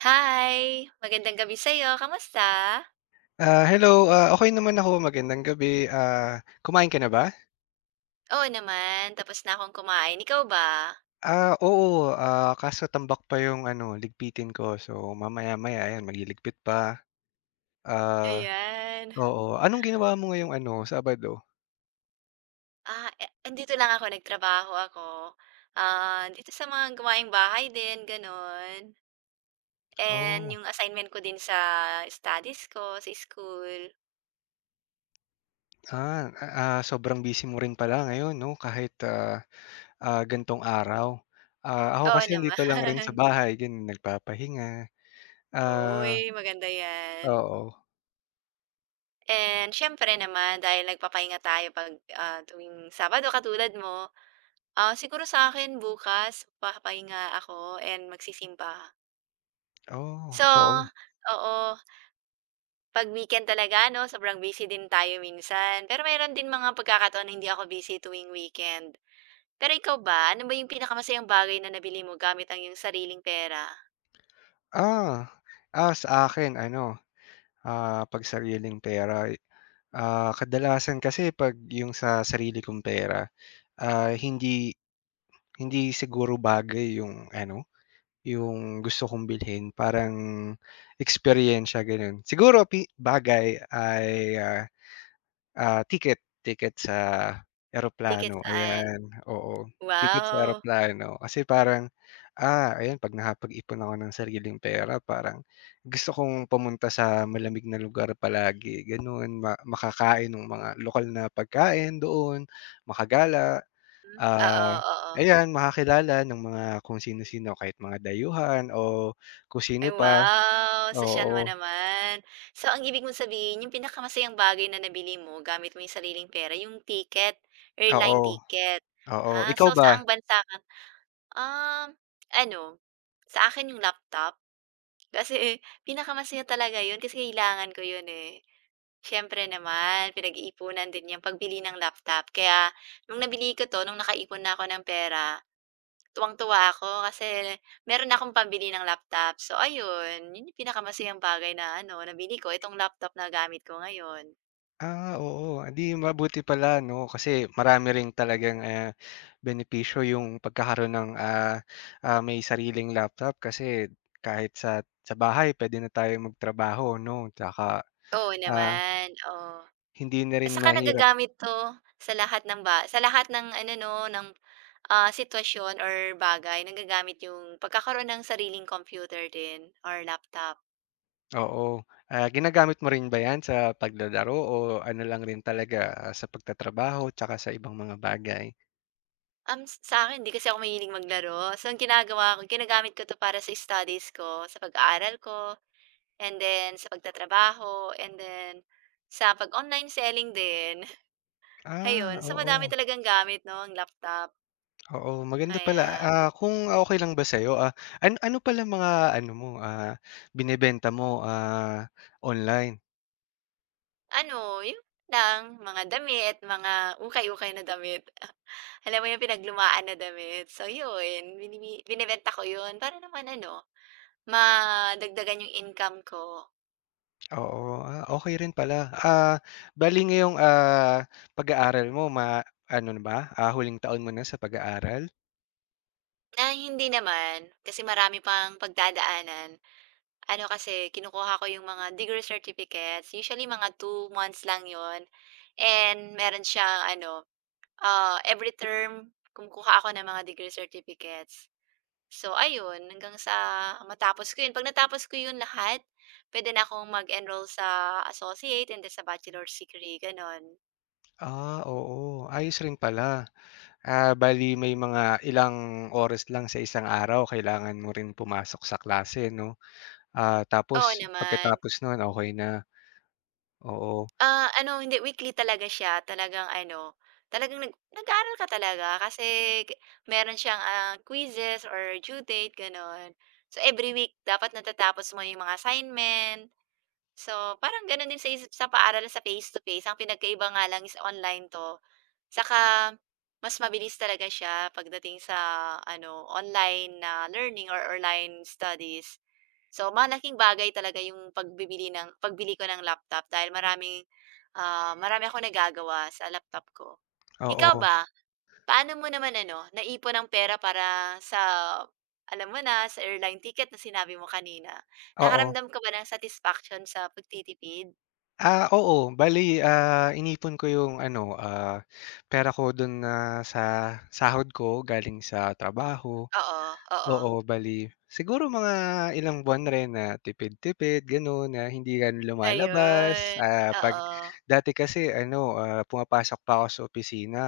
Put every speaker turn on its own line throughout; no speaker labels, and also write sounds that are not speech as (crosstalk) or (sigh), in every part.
Hi! Magandang gabi sa'yo, kamusta?
Ah, hello, okey naman ako, magandang gabi. Ah, kumain ka na ba?
Oo naman, tapos na akong kumain, ikaw ba?
Ah, oo, kaso tambak pa yung ano, ligpitin ko. So, mamaya-maya ayan magliligpit pa. Ah,
Ayan.
oo. Anong ginawa mo ngayong ano, Sabado?
Andito lang ako, nagtrabaho ako. Dito sa mga gawaing bahay din, gano'n. And
Oh,
yung assignment ko din sa studies ko, sa school.
ah, sobrang busy mo rin pala ngayon 'no, kahit, ganitong araw. Ah, ako
Oo
kasi
naman.
nandito lang rin sa
(laughs)
bahay ganun, nagpapahinga.
Uy,
Ah,
maganda 'yan.
oo.
And siyempre naman dahil nagpapahinga tayo 'pag, tuwing Sabado katulad mo. Ah, siguro sa akin bukas papahinga ako and magsisimba.
Oh,
So,
oo.
oo, 'pag weekend talaga 'no, sobrang busy din tayo minsan. Pero mayroon din mga pagkakataon na hindi ako busy tuwing weekend. Pero ikaw ba, ano ba yung pinakamasayang bagay na nabili mo gamit ang iyong sariling pera?
Ah, sa akin ano. 'Pag sariling pera, kadalasan kasi 'pag yung sa sarili kong pera, hindi hindi siguro bagay yung ano, yung gusto kong bilhin parang experience eksperyensya gano'n. Siguro pi bagay ay, ticket sa
Ticket
eroplano,
saan?
ayan, oo. Ticket sa
Wow!
eroplano kasi parang, ayan 'pag nakapag-ipon ako ng sariling pera parang gusto kong pumunta sa malamig na lugar palagi gano'n, makakain ng mga lokal na pagkain doon, makagala,
Hmm,
ah,
oo, oo.
ayan makakilala ng mga kung sino-sino kahit mga dayuhan o kung
Ay
sino pa,
wow, sosyal mo
oo,
naman. So ang ibig mong sabihin yung pinakamasayang bagay na nabili mo gamit mo yung sariling pera yung ticket, airline
oo,
ticket.
oo.
Ha,
Ikaw
so
ba?
saang bansa ka? Um, Ano, sa akin yung laptop. Kasi pinakamasaya talaga yun kasi kailangan ko yun, eh. Siyempre naman, pinag-iipunan din yung pagbili ng laptop kaya nung nabili ko 'to, nung nakaipon na ako ng pera, tuwang-tuwa ako kasi meron akong pambili ng laptop. So ayun, yun yung pinakamasayang bagay na ano, nabili ko, itong laptop na gamit ko ngayon.
Ah, oo. Ah, 'di mabuti pala 'no, kasi marami rin talagang, benepisyo yung pagkakaroon ng, may sariling laptop kasi kahit sa bahay puwede na tayong magtrabaho 'no, tsaka,
Oo
ah,
naman, oo.
hindi na
At
rin
saka
mahirap.
nagagamit 'to sa lahat ng ba sa lahat ng ano 'no, ng, sitwasyon or bagay nagagamit yung pagkakaroon ng sariling computer din or laptop.
Oo. Ah, ginagamit mo rin ba 'yan sa paglalaro o ano lang rin talaga, sa pagtatrabaho tsaka sa ibang mga bagay?
S sa'kin hindi kasi ako mahilig maglaro. So, ang ginagawa ko ginagamit ko 'to para sa studies ko, sa pag-aaral ko, and then sa pagtatrabaho, and then sa pag-online selling din, (laughs)
Ah,
ayun. So, madami
oo.
talagang gamit 'no, ang laptop.
Oo, maganda pala.
Kaya
Ah, kung okey lang ba sa'yo, ano ano pala mga ano mo, binebenta mo, online?
ano, yun lang, mga damit, mga ukay-ukay na damit. (laughs) Alam mo yung pinaglumaan na damit. So, yun, binimi ko yun para naman ano, madagdagan yung income ko.
Oo, okay rin pala. Ah, bale ngayong, pag-aaral mo ano na ba, huling taon mo na sa pag-aaral?
Ay, hindi naman, kasi marami pang pagdadaanan. Ano kasi, kinukuha ko yung mga degree certificates, usually mga 2 months lang yon and meron siyang ano, every term kumukuha ako ng mga degree certificates. So ayun, hanggang sa matapos ko 'yun. 'Pag natapos ko 'yun lahat, puwede na akong mag-enroll sa associate and then sa bachelor's degree, gano'n.
Ah, oo, ayos rin pala. Ah, bali may mga ilang oras lang sa isang araw kailangan mo rin pumasok sa klase 'no? Ah, tapos
Oo naman.
pagkatapos nun okay na, oo.
Ah, ano hindi weekly talaga siya talagang ano, talagang nag-aaral ka talaga kasi k- meron siyang, quizzes or due date gano'n. So, every week dapat natatapos mo yung mga assignment. So, parang gano'n din sa is sa paaralan sa face to face ang pinagkaiba nga lang is online 'to. Saka mas mabilis talaga siya pagdating sa ano, online na learning or online studies. So, malaking bagay talaga yung pagbibili ng pagbili ko ng laptop dahil maraming, marami ako nagagawa sa laptop ko. Ikaw
Oo,
ba, paano mo naman ano, naipon ang pera para sa alam mo na, sa airline ticket na sinabi mo kanina.
oo.
Nakaramdam ka ba ng satisfaction sa pagtitipid?
Ah, oo. Bali inipon ko yung ano, pera ko dun na sa sahod ko galing sa
Mhm.
trabaho.
Oo, oo.
Oo, bali siguro mga ilang buwan rin na tipid-tipid gano'n, na hindi ka lumalabas.
Ayun,
Ah, 'pag
oo.
dati kasi ano, pumapasok pa ako sa opisina,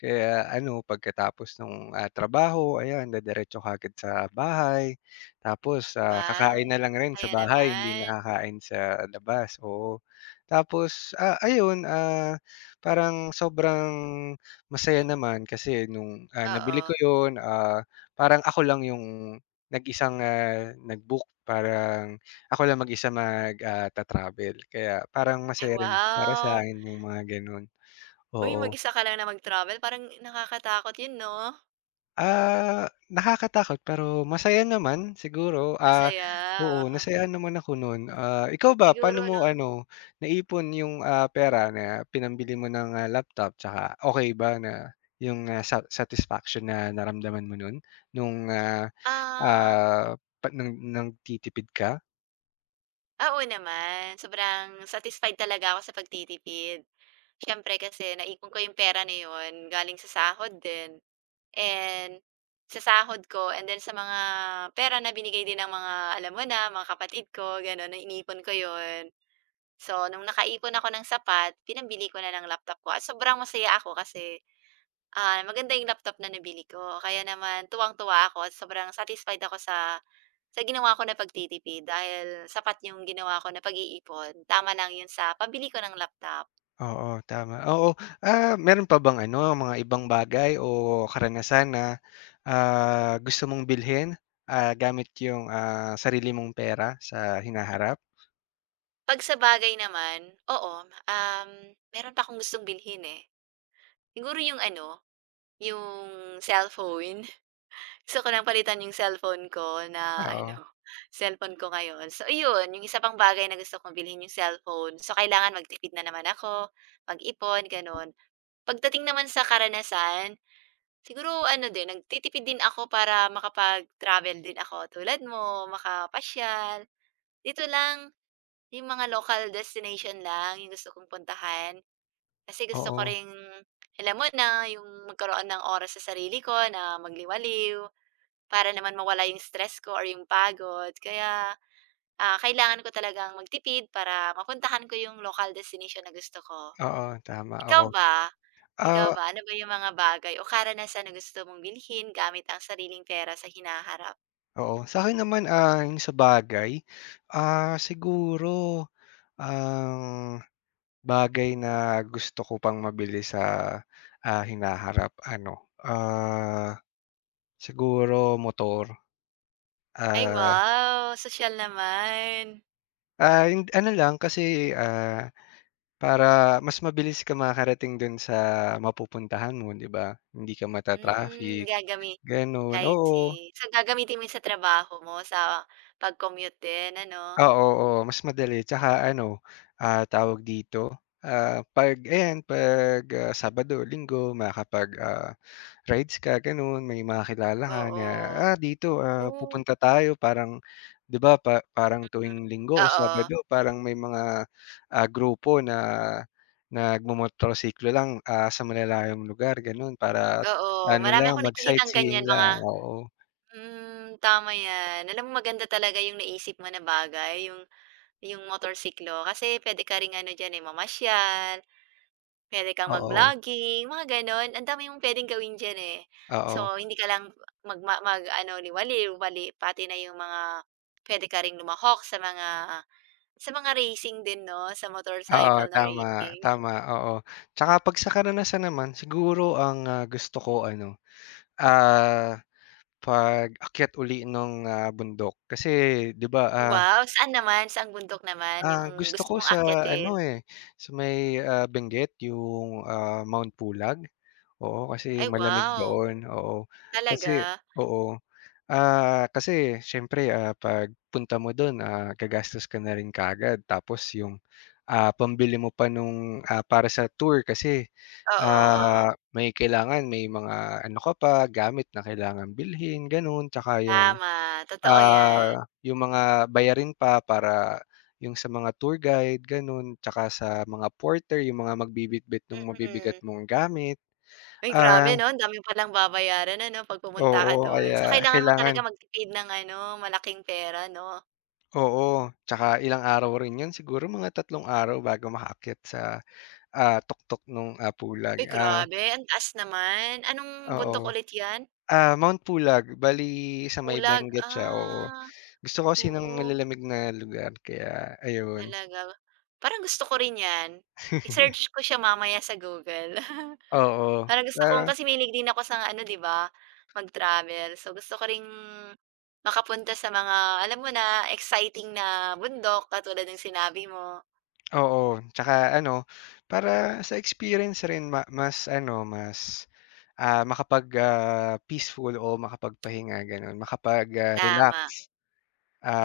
kaya ano pagkatapos nung, trabaho ayan didiretso kaagad sa bahay. Tapos,
Wow,
kakain na lang rin sa
ayan
bahay, hindi
naman.
nakakain sa labas, oo. Tapos, ayun, parang sobrang masaya naman kasi nung, nabili ko
Oo.
'yun. Parang ako lang yung nag-isang, nag-book, parang ako lang mag-isa mag, ta-travel kaya parang
Ay
masaya rin para
wow!
sa'kin yung mga gano'n,
Uy,
oo.
mag-isa ka lang na mag-travel parang nakakatakot yun 'no?
Ah, nakakatakot pero masaya naman siguro,
Masaya,
oo
oo.
nasayaan naman ako no'n. Ah, ikaw ba paano
Siguro
mo
'no,
ano, naipon yung, pera na pinambili mo ng, laptop tsaka okey ba na yung, sa satisfaction na naramdaman mo no'n nung,
um,
Pa nang nagtitipid ka?
oo naman, sobrang satisfied talaga ako sa pagtitipid. Siyempre kasi naipon ko yung pera na yun galing sa sahod din and sa sahod ko and then sa mga pera na binigay din ng mga alam mo na, mga kapatid ko gano'n, na inipon ko yon. So, nung nakaipon ako ng sapat, pinambili ko na ng laptop ko at sobrang masaya ako kasi, maganda yung laptop na nabili ko. Kaya naman tuwang-tuwa ako at sobrang satisfied ako sa ginawa ko na pagtitipid dahil sapat yung ginawa ko na pag-iipon. Tama lang yun sa pabili ko ng laptop.
Oo, tama. Oo, meron pa bang ano, mga ibang bagay o karanasan na, gusto mong bilhin, gamit yung, sarili mong pera sa hinaharap?
'Pag sa bagay naman, oo, meron pa akong gustong bilhin, eh. Siguro yung ano, yung cellphone. Gusto ko nang palitan yung cellphone ko na ano,
Oo,
(laughs) cellphone ko ngayon. So iyon, yung isa pang bagay na gusto kong bilhin yung cellphone. So kailangan magtipid na naman ako, mag-ipon, gano'n. Pagdating naman sa karanasan, siguro ano din, nagtitipid din ako para makapag-travel din ako tulad mo, makapasyal. Dito lang, yung mga local destination lang yung gusto kong puntahan. Kasi gusto ko
oo,
ring alam mo na, yung magkaroon ng oras sa sarili ko na magliwaliw. Para naman mawala yung stress ko or yung pagod kaya, kailangan ko talagang magtipid para mapuntahan ko yung local destination na gusto ko.
oo, tama,
Ikaw
oo.
ba? Ikaw
Ah,
ba, ano ba yung mga bagay o karanasan na gusto mong bilhin gamit ang sariling pera sa hinaharap?
oo, sa'kin naman, yung sa bagay, siguro ang bagay na gusto ko pang mabili sa, hinaharap ano, siguro motor,
Ay
ah,
wow, social naman.
ano lang kasi, ah, para mas mabilis ka makakarating dun sa mapupuntahan mo, 'di ba? Hindi ka
Hmm,
mata-traffic,
gagami
gano'n,
I see.
oo.
So, gagamitin mo yun sa trabaho mo, sa pag-commute din ano?
Oo, oo, mas madali tsaka ano, tawag dito, 'pag ayan Sabado, Linggo makakapag, rides ka gano'n, may mga ka na,
Oo,
"Ah, dito,
oo,
pupunta tayo." Parang 'di ba pa parang
hmm.
tuwing Linggo o
Oo,
Sabado parang may mga, grupo na nagmomotorsiklo lang, sa malalayong lugar gano'n para
oo.
ano
Marami
lang
akong nakikitang
mag-sightseeing
ganyan mga
lang, oo,
hmm, tama 'yan. Alam mo maganda talaga yung naisip mo na bagay, yung motorsiklo. Kasi pwede ka ring ano diyan, eh, mamasyal, pwede kang
oo,
mag-vlogging, mga gano'n. Ang dami mong puwedeng gawin diyan, eh. So,
oo.
hindi ka lang mag-ano, liwaliw, bali pati na yung mga pwede ka ring lumahok sa mga racing din 'no, sa
Oo,
motorcycle na
tama,
racing.
tama, oo. Tsaka 'pag sa karanasan naman siguro ang, gusto ko ano, ah, pag-akyat uli nung, bundok. Kasi 'di ba,
Wow, saan naman, saang bundok naman yung
ang
ang
gusto
gusto
ko
mong
sa
akyatin?
ano, eh, sa may, Benguet yung, Mount Pulag, oo, kasi
Ay
malamig
wow,
doon, oo.
talaga?
Kasi oo, kasi siyempre, 'pag punta mo dun, gagastos ka na rin kaagad tapos yung pambili mo pa nung, para sa tour kasi,
Oo, oo.
ah, may kailangan may mga ano ka pa, gamit na kailangang bilhin gano'n, tsaka yung,
Tama, totoo 'yan,
yung mga bayarin pa para yung sa mga tour guide gano'n, tsaka sa mga porter yung mga magbibitbit nung mabibigat
mm.
mong gamit.
Uy,
Ah,
grabe 'no, ang dami mo palang babayaran ano 'pag pumunta
oo
ka do'n.
kaya
So, kailangan mo
kailangan
talaga magtipid ng ano, malaking pera 'no?
oo, tsaka ilang araw rin 'yun siguro mga 3 araw bago makaakyat sa, tuktok nung, pulag,
Uy,
ah,
grabe ang taas naman. Anong
oo.
bundok ulit 'yan?
Ah, Mount Pulag, bali sa may
Bulag,
Benguet siya, oo.
ah,
Gusto ko kasi ng
oo,
malalamig na lugar kaya ayun.
talaga. Parang gusto ko rin 'yan. I-search ko siya mamaya sa Google. (laughs)
Oo,
Parang gusto kong
parang
kasi mahilig din ako sa ano, 'di ba, mag-travel. So, gusto ko ring makapunta sa mga alam mo na, exciting na bundok katulad ng sinabi mo.
oo, 'tsaka ano, para sa experience rin mas ano, mas, makapag, peaceful o makapagpahinga gano'n, makapag,
Tama,
relax.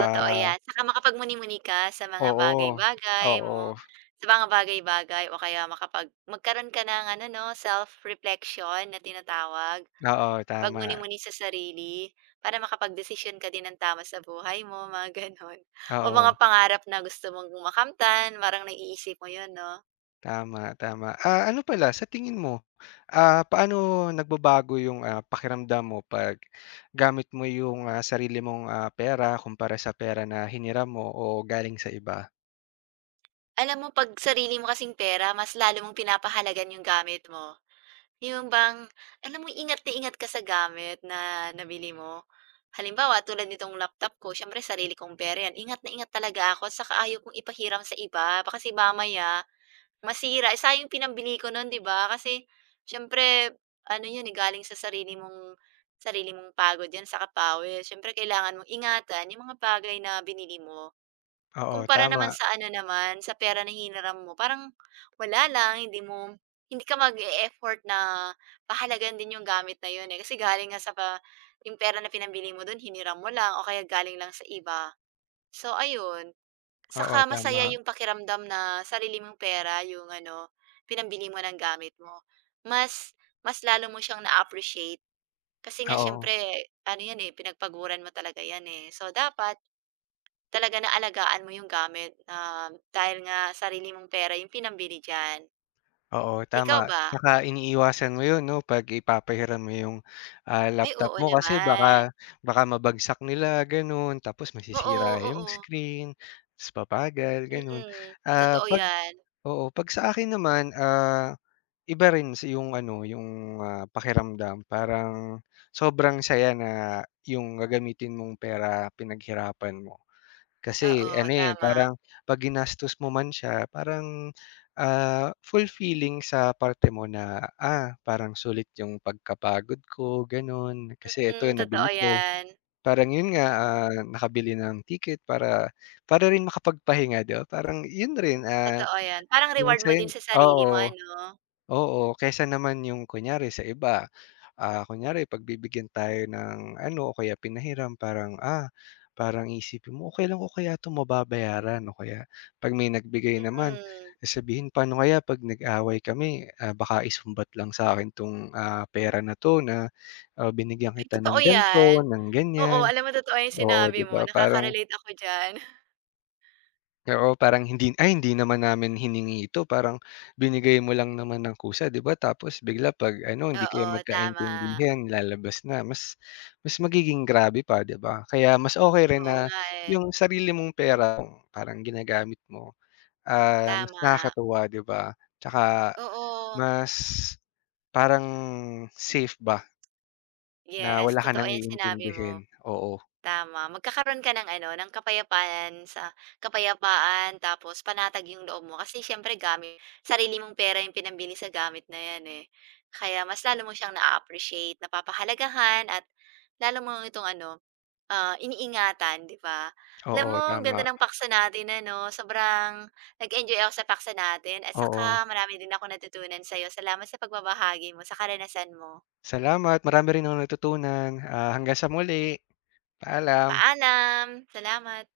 totoo 'yan. Saka makapagmuni-muni ka sa mga
oo,
bagay-bagay mo,
oo,
sa mga bagay-bagay o kaya makapag magkaroon ka ng ano 'no, self-reflection na tinatawag.
oo, tama,
Pagmuni-muni sa sarili, para makapagdesisyon ka din ng tama sa buhay mo, (laughs) mga gano'n. O mga
oo.
pangarap na gusto mong makamtan, parang naiisip mo 'yun 'no?
Tama, tama. Ah, ano pala sa tingin mo, paano nagbabago yung, pakiramdam mo 'pag gamit mo yung, sarili mong, pera kumpara sa pera na hiniram mo o galing sa iba?
Alam mo 'pag sarili mo kasing pera, mas lalo mong pinapahalagan yung gamit mo. Yung bang alam mo ingat na ingat ka sa gamit na nabili mo. Halimbawa, tulad nitong laptop ko, siyempre sarili kong pera 'yan. Ingat na ingat talaga ako, saka ayaw kong ipahiram sa iba, ba kasi mamaya masira, eh, sayang pinambili ko nun, 'di ba? Kasi siyempre ano 'yun, eh, galing sa sarili mong pagod 'yan saka pawis. Siyempre kailangan mong ingatan yung mga bagay na binili mo.
Oo,
Kumpara
tama.
naman sa ano naman, sa pera na hiniram mo, parang wala lang, hindi ka mag-e-effort na pahalagan din yung gamit na 'yun, eh. Kasi galing nga sa pa yung pera na pinambili mo dun hiniram mo lang o kaya galing lang sa iba. So ayun.
Oo,
Saka
tama.
masaya yung pakiramdam na sarili mong pera yung ano, pinambili mo ng gamit mo. Mas Mas lalo mo siyang na-appreciate kasi nga
Oo.
siyempre ano 'yan, eh, pinagpaguran mo talaga 'yan, eh. So, dapat talaga na alagaan mo yung gamit, dahil nga sarili mong pera yung pinambili diyan.
Oo,
Ikaw
tama.
ba?
Tsaka iniiwasan mo 'yun 'no 'pag ipapahiram mo yung,
Ay,
laptop
oo
mo kasi
naman.
baka baka mabagsak nila gano'n, tapos
Oo,
masisira yung
oo.
screen, ta's babagal gano'n.
Mm,
Ah,
totoo
'pag
'yan.
Oo, 'pag sa akin naman, iba rin yung ano, yung, pakiramdam parang sobrang saya na yung gagamitin mong pera pinaghirapan mo.
Oo,
Kasi ano, eh,
tama.
parang 'pag ginastos mo man siya parang, fulfilling sa parte mo na, parang sulit yung pagkapagod ko gano'n, kasi ito
Mm,
nabili
totoo
ko.
'yan.
Parang yun nga, nakabili ng ticket para para rin makapagpahinga 'di ba, parang yun rin,
Totoo 'yan. Parang
yung
reward
sa
mo din sa sarili mo
oo,
ano?
oo, kaysa naman yung kunyari sa iba, kunyari pagbibigyan tayo ng ano o kaya pinahiram parang, parang iisipin mo, "Okey lang ko kaya 'to mababayaran?" O kaya 'pag may nagbigay naman,
Mm.
sasabihin, "Paano kaya 'pag nag-away kami, baka isumbat lang sa'kin 'tong, pera na 'to na, binigyan
Ay
kita
totoo
ng
'yan.
ganito, ng
Oo,
ganyan."
alam mo totoo 'yung
Oo,
sinabi
'di
mo,
ba, parang.
nakaka-relate ako diyan. (laughs)
Oo, parang hindi, "Ay hindi naman namin hiningi ito." Parang binigay mo lang naman ng kusa, 'di ba? Tapos bigla 'pag ano, hindi kayo
Oo, tama.
magkaintindihan, lalabas na. Mas mas magiging grabe pa, 'di ba? Kaya mas okay rin
Oo
na
nga, eh.
yung sarili mong pera parang ginagamit mo, mas
Tama.
nakakatuwa, 'di ba? Tsaka
Oo.
mas parang safe ba na
Yes,
wala ka
totoo
nang
'yang sinabi mo.
iintindihin. Oo.
Tama, magkakaroon ka ng ano, ng kapayapaan sa kapayapaan tapos panatag yung loob mo kasi siyempre gamit sarili mong pera yung pinambili sa gamit na yan, eh. Kaya mas lalo mo siyang naa-appreciate, napapahalagahan at lalo mo itong ano, iniingatan, 'di ba? Alam
Oo,
mo ang
tama.
ganda ng paksa natin ano, sobrang nag-enjoy ako sa paksa natin at
Oo.
saka marami din akong natutunan sa'yo. Salamat sa pagbabahagi mo sa karanasan mo.
Salamat, marami rin akong natutunan. Ah, hanggang sa muli. Paalam.
Paalam, salamat.